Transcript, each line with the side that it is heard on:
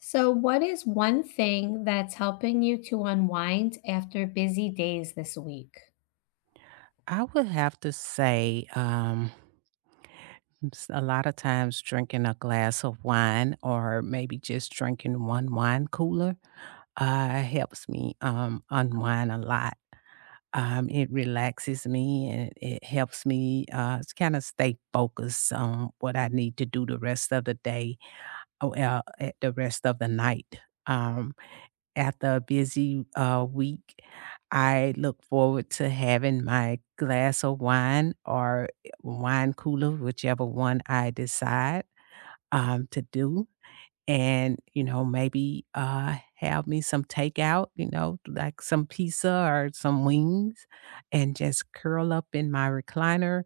left: So, what is one thing that's helping you to unwind after busy days this week?
right: I would have to say, a lot of times drinking a glass of wine or maybe just drinking one wine cooler helps me unwind a lot. It relaxes me and it helps me kind of stay focused on what I need to do the rest of the day or at the rest of the night. Um, after a busy week, I look forward to having my glass of wine or wine cooler, whichever one I decide, to do, and, you know, maybe, have me some takeout, you know, like some pizza or some wings, and just curl up in my recliner,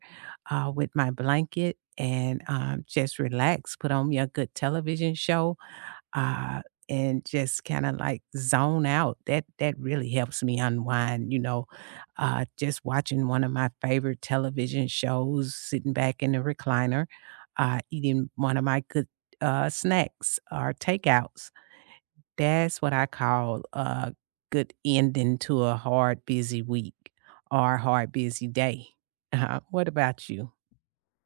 right: with my blanket and, just relax, put on me a good television show uh, and just kinda, like, zone out. That really helps me unwind, you know, just watching one of my favorite television shows, sitting back in the recliner, eating one of my good, snacks or takeouts. That's what I call a good ending to a hard, busy week or hard, busy day. What about you?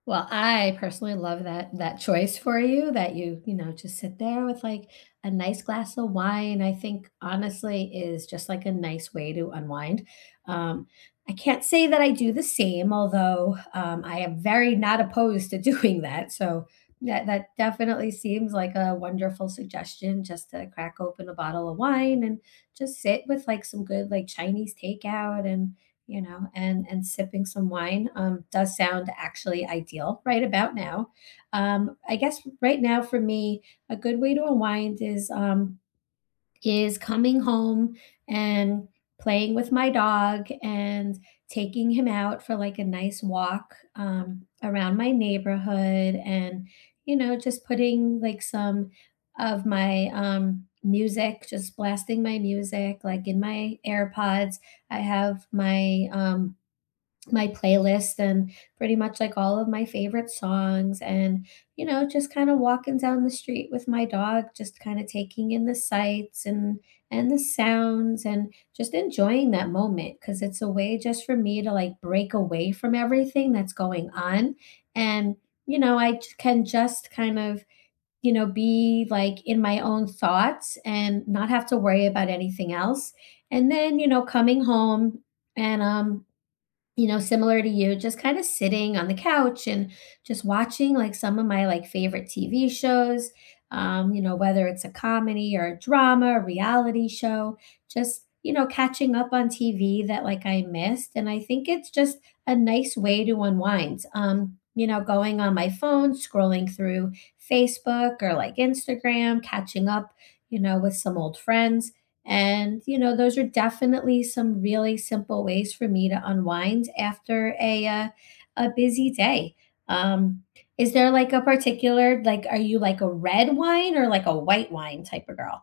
left: Well, I personally love that choice for you that you, just sit there with like a nice glass of wine. I think honestly is just like a nice way to unwind. Um, I can't say that I do the same, although I am very not opposed to doing that. So that definitely seems like a wonderful suggestion, just to crack open a bottle of wine and just sit with like some good like Chinese takeout and you know, and sipping some wine does sound actually ideal right about now. I guess right now for me, a good way to unwind is is coming home and playing with my dog and taking him out for like a nice walk around my neighborhood and just putting like some of my music, just blasting my music like in my airpods. I have my playlist and pretty much like all of my favorite songs, and just kind of walking down the street with my dog, just kind of taking in the sights and the sounds and just enjoying that moment cuz it's a way just for me to like break away from everything that's going on. And I can just kind of be like in my own thoughts and not have to worry about anything else. And then coming home and similar to you, just kind of sitting on the couch and just watching like some of my like favorite TV shows, whether it's a comedy or a drama, a reality show, just, catching up on TV that like I missed. And I think it's just a nice way to unwind. Going on my phone, scrolling through Facebook or like Instagram, catching up, with some old friends. And, those are definitely some really simple ways for me to unwind after a busy day. Um, is there like a particular, like, are you like a red wine or like a white wine type of girl?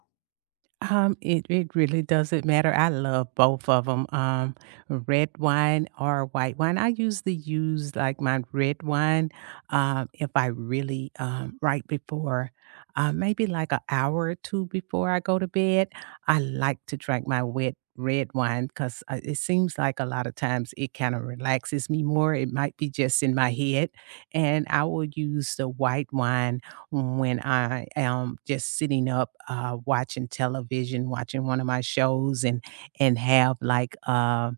right: It really doesn't matter. I love both of them. Red wine or white wine. I usually use like my red wine. Um, if I really right before, maybe like an hour or two before I go to bed, I like to drink my wet red wine because it seems like a lot of times it kind of relaxes me more. It might be just in my head, and I will use the white wine when I am just sitting up, watching television, watching one of my shows and have like, uh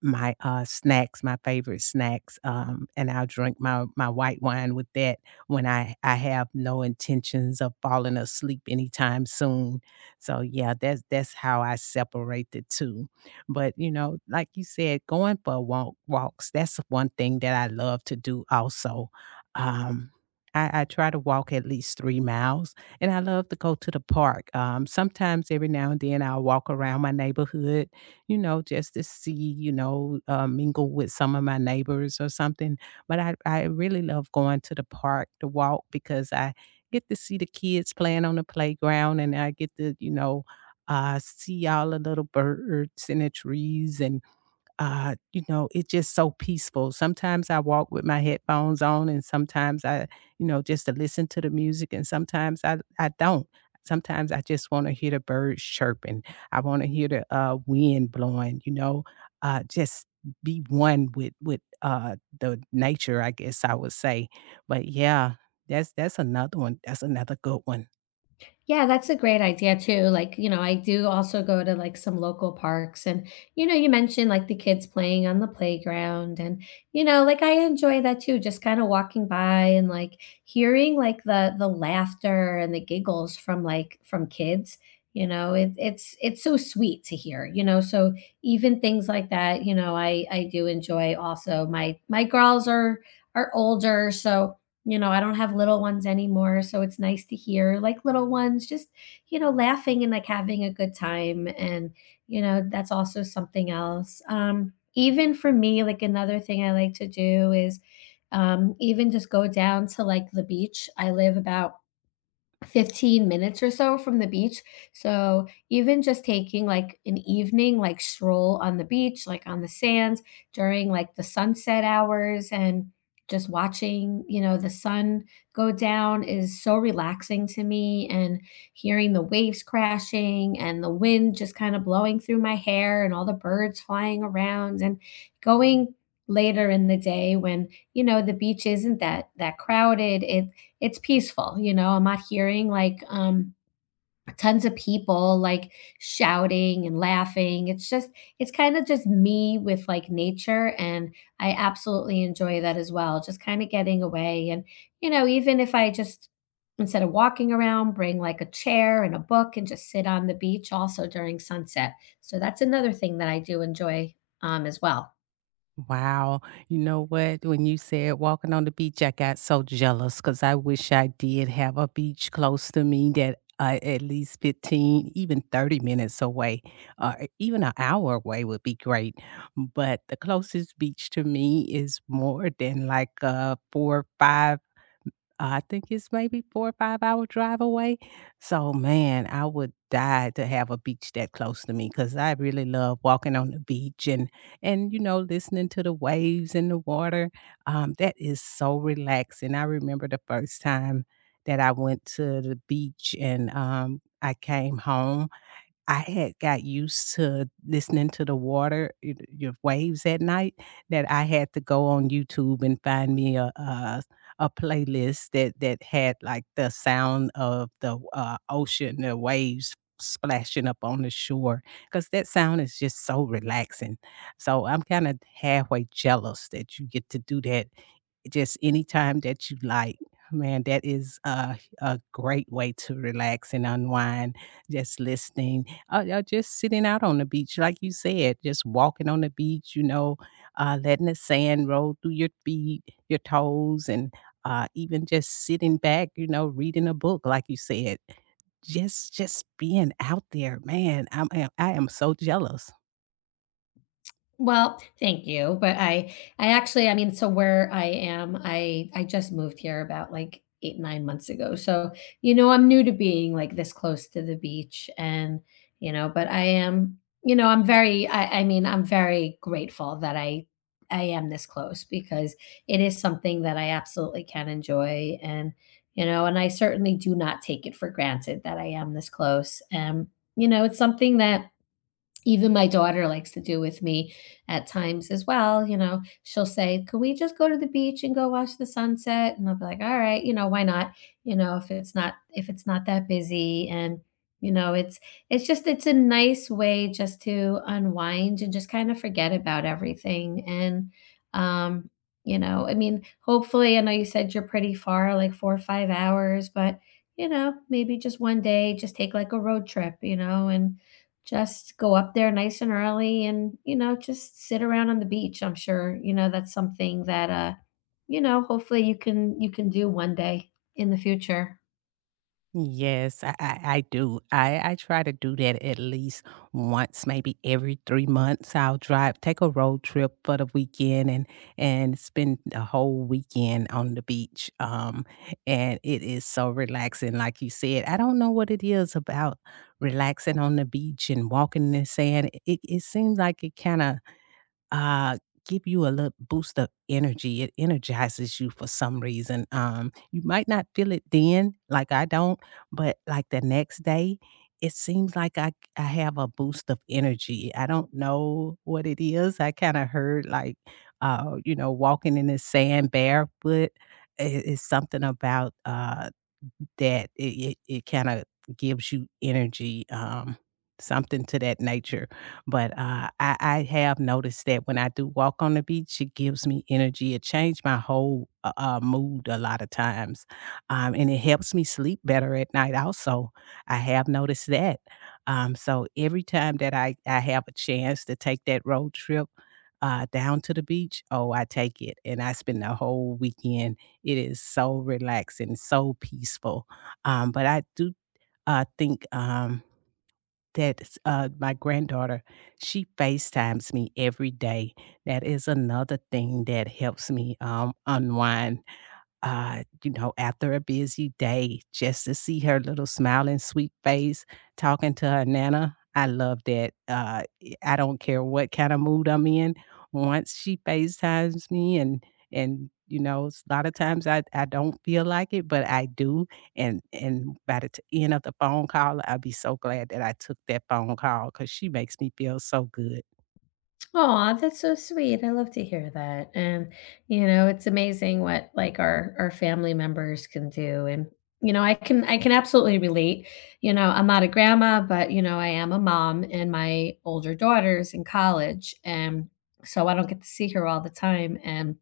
right: my, uh, snacks, my favorite snacks, and I'll drink my white wine with that when I have no intentions of falling asleep anytime soon. So, yeah, that's how I separate the 2. But, you know, like you said, going for walks, that's one thing that I love to do also. Um, I try to walk at least 3 miles, and I love to go to the park. Sometimes every now and then I'll walk around my neighborhood, you know, just to see, you know, mingle with some of my neighbors or something. But I really love going to the park to walk because I get to see the kids playing on the playground and I get to, you know, see all the little birds in the trees and you know, it's just so peaceful. Sometimes I walk with my headphones on and sometimes I, you know, just to listen to the music and sometimes I don't. Sometimes I just want to hear the birds chirping. I want to hear the wind blowing, you know, just be one with the nature, I guess I would say. But yeah, that's another one. That's another good one.
left: Yeah, that's a great idea too. Like, I do also go to like some local parks, and, you mentioned like the kids playing on the playground, and, like I enjoy that too, just kind of walking by and like hearing like the laughter and the giggles from like from kids, it's so sweet to hear. So even things like that, I do enjoy also. My girls are older, so I don't have little ones anymore, so it's nice to hear, like, little ones just, laughing and, like, having a good time, and, that's also something else. Even for me, like, another thing I like to do is, even just go down to, like, the beach. I live about 15 minutes or so from the beach. So even just taking like an evening like stroll on the beach, like on the sands during like the sunset hours, and just watching, the sun go down is so relaxing to me, and hearing the waves crashing and the wind just kind of blowing through my hair and all the birds flying around, and going later in the day when, the beach isn't that crowded. It's peaceful. I'm not hearing like tons of people like shouting and laughing. It's kind of just me with like nature, and I absolutely enjoy that as well, just kind of getting away. And even if I just, instead of walking around, bring like a chair and a book and just sit on the beach also during sunset. So that's another thing that I do enjoy as well.
right: Wow. You know what? When you said walking on the beach, I got so jealous because I wish I did have a beach close to me that at least 15, even 30 minutes away, or even an hour away would be great. But the closest beach to me is more than like four five I think it's maybe 4 or 5-hour drive away. So, man, I would die to have a beach that close to me because I really love walking on the beach and, you know, listening to the waves and the water. That is so relaxing. I remember the first time that I went to the beach and, I came home. I had got used to listening to the water, y your waves at night, that I had to go on YouTube and find me a playlist that that had, like, the sound of the, ocean, the waves splashing up on the shore, because that sound is just so relaxing. So I'm kinda halfway jealous that you get to do that just anytime that you like. Man, that is a great way to relax and unwind, just listening, or just sitting out on the beach, like you said, just walking on the beach, you know, letting the sand roll through your feet, your toes, and, even just sitting back, you know, reading a book, like you said. Just being out there, man, I am so jealous.
left: Well, thank you, but I actually, I mean, so where I am, I just moved here about, like, 8, 9 months ago, so, I'm new to being, like, this close to the beach. And, but I am, I'm very, I mean, I'm very grateful that I am this close, because it is something that I absolutely can enjoy. And, and I certainly do not take it for granted that I am this close, it's something that even my daughter likes to do with me at times as well. She'll say, "Can we just go to the beach and go watch the sunset?" And I'll be like, "All right, why not?" If it's not that busy, and you know, it's it's a nice way just to unwind and just kind of forget about everything. And um, I mean, hopefully, I know you said you're pretty far, like 4 or 5 hours, but maybe just one day, just take like a road trip, and just go up there nice and early and, just sit around on the beach. I'm sure, that's something that hopefully you can do one day in the future.
right: Yes, I do. I try to do that at least once, maybe every 3 months. I'll drive, take a road trip for the weekend, and spend a whole weekend on the beach. And it is so relaxing, like you said. I don't know what it is about relaxing on the beach and walking in the sand. It seems like it kind of uh give you a little boost of energy. It energizes you for some reason. You might not feel it then, like I don't, but like the next day it seems like I have a boost of energy. I don't know what it is. I kind of heard like you know walking in the sand barefoot is something about that it kinda gives you energy, something to that nature, but, I have noticed that when I do walk on the beach, it gives me energy. It changed my whole, mood a lot of times, and it helps me sleep better at night also. I have noticed that. So every time that I have a chance to take that road trip, down to the beach, oh, I take it, and I spend the whole weekend. It is so relaxing, so peaceful. Um, but I do, think, that, my granddaughter, she FaceTimes me every day. That is another thing that helps me, unwind, you know, after a busy day, just to see her little smiling, sweet face talking to her nana. I love that. I don't care what kinda mood I'm in. Once she FaceTimes me and, you know, a lot of times I don't feel like it, but I do, and by the t end of the phone call, I'll be so glad that I took that phone call, cause she makes me feel so good.
left: Oh, that's so sweet. I love to hear that. And, it's amazing what like our family members can do. And, I can absolutely relate. I'm not a grandma, but I am a mom and my older daughter's in college. And so I don't get to see her all the time. And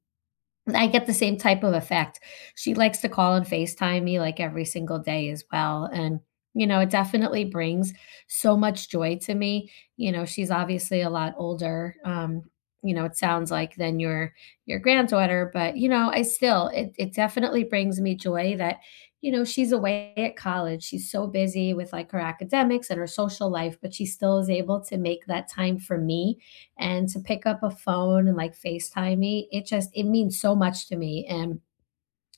left: I get the same type of effect. She likes to call and FaceTime me like every single day as well. And, it definitely brings so much joy to me. You know, she's obviously a lot older. It sounds like than your granddaughter, but I still, it definitely brings me joy that, she's away at college. She's so busy with like her academics and her social life, but she still is able to make that time for me, and to pick up a phone and like FaceTime me. It means so much to me. And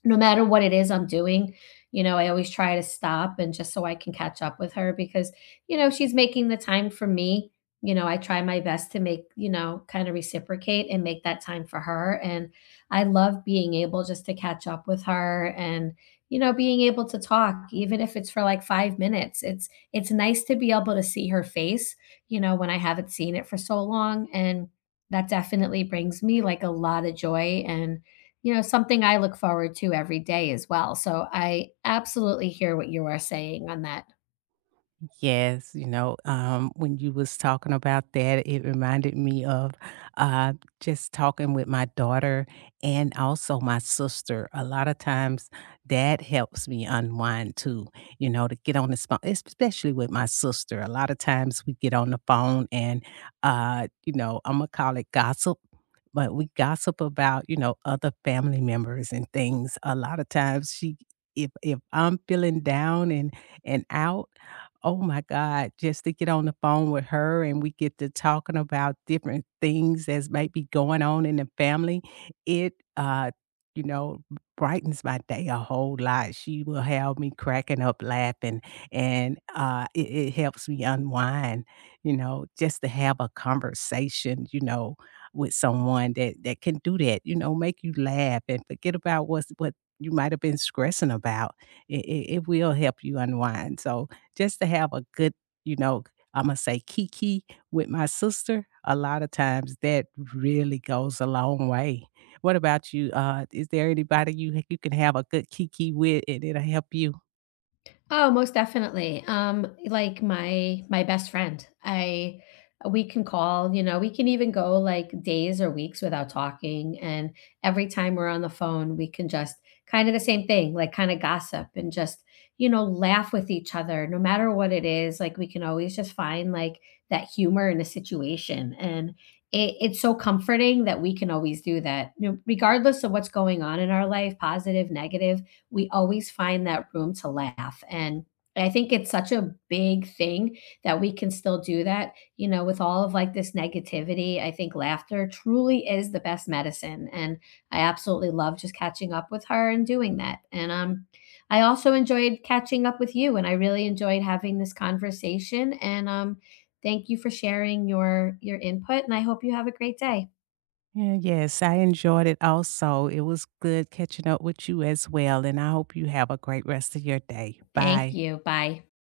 left: no matter what it is I'm doing, I always try to stop and just so I can catch up with her, because, she's making the time for me. I try my best to make, kind of reciprocate and make that time for her. And I love being able just to catch up with her and, being able to talk, even if it's for like 5 minutes. It's nice to be able to see her face, when I haven't seen it for so long. And that definitely brings me like a lot of joy, and something I look forward to every day as well, so I absolutely hear what you are saying on that.
right: Yes, you know, when you was talking about that, it reminded me of uh, just talking with my daughter and also my sister. A lot of times, that helps me unwind too. You know, to get on the phone, especially with my sister. A lot of times, we get on the phone and, you know, I'm gonna call it gossip. But we gossip about, you know, other family members and things. A lot of times, she, if I'm feeling down and out, oh my God, just to get on the phone with her and we get to talking about different things that's might be going on in the family, it, uh, you know, brightens my day a whole lot. She will have me cracking up laughing and it, it helps me unwind, you know, just to have a conversation, you know, with someone that, that can do that, you know, make you laugh and forget about what's, what you might have been stressing about. It will help you unwind. So just to have a good, you know, Imma say kiki with my sister, a lot of times that really goes a long way. What about you? Is there anybody you can have a good kiki with and it'll help you?
left: Oh, most definitely. Like my best friend. I we can call, we can even go like days or weeks without talking. And every time we're on the phone, we can just kind of the same thing, like kind of gossip and just, laugh with each other, no matter what it is. Like, we can always just find like that humor in a situation. And it's so comforting that we can always do that, regardless of what's going on in our life, positive, negative, we always find that room to laugh. And I think it's such a big thing that we can still do that, with all of like this negativity. I think laughter truly is the best medicine. And I absolutely love just catching up with her and doing that. And I also enjoyed catching up with you, and I really enjoyed having this conversation. And thank you for sharing your input, and I hope you have a great day.
right: Yeah, yes, I enjoyed it also. It was good catching up with you as well, and I hope you have a great rest of your day.
left: Thank
right: Bye.
left: you. Bye.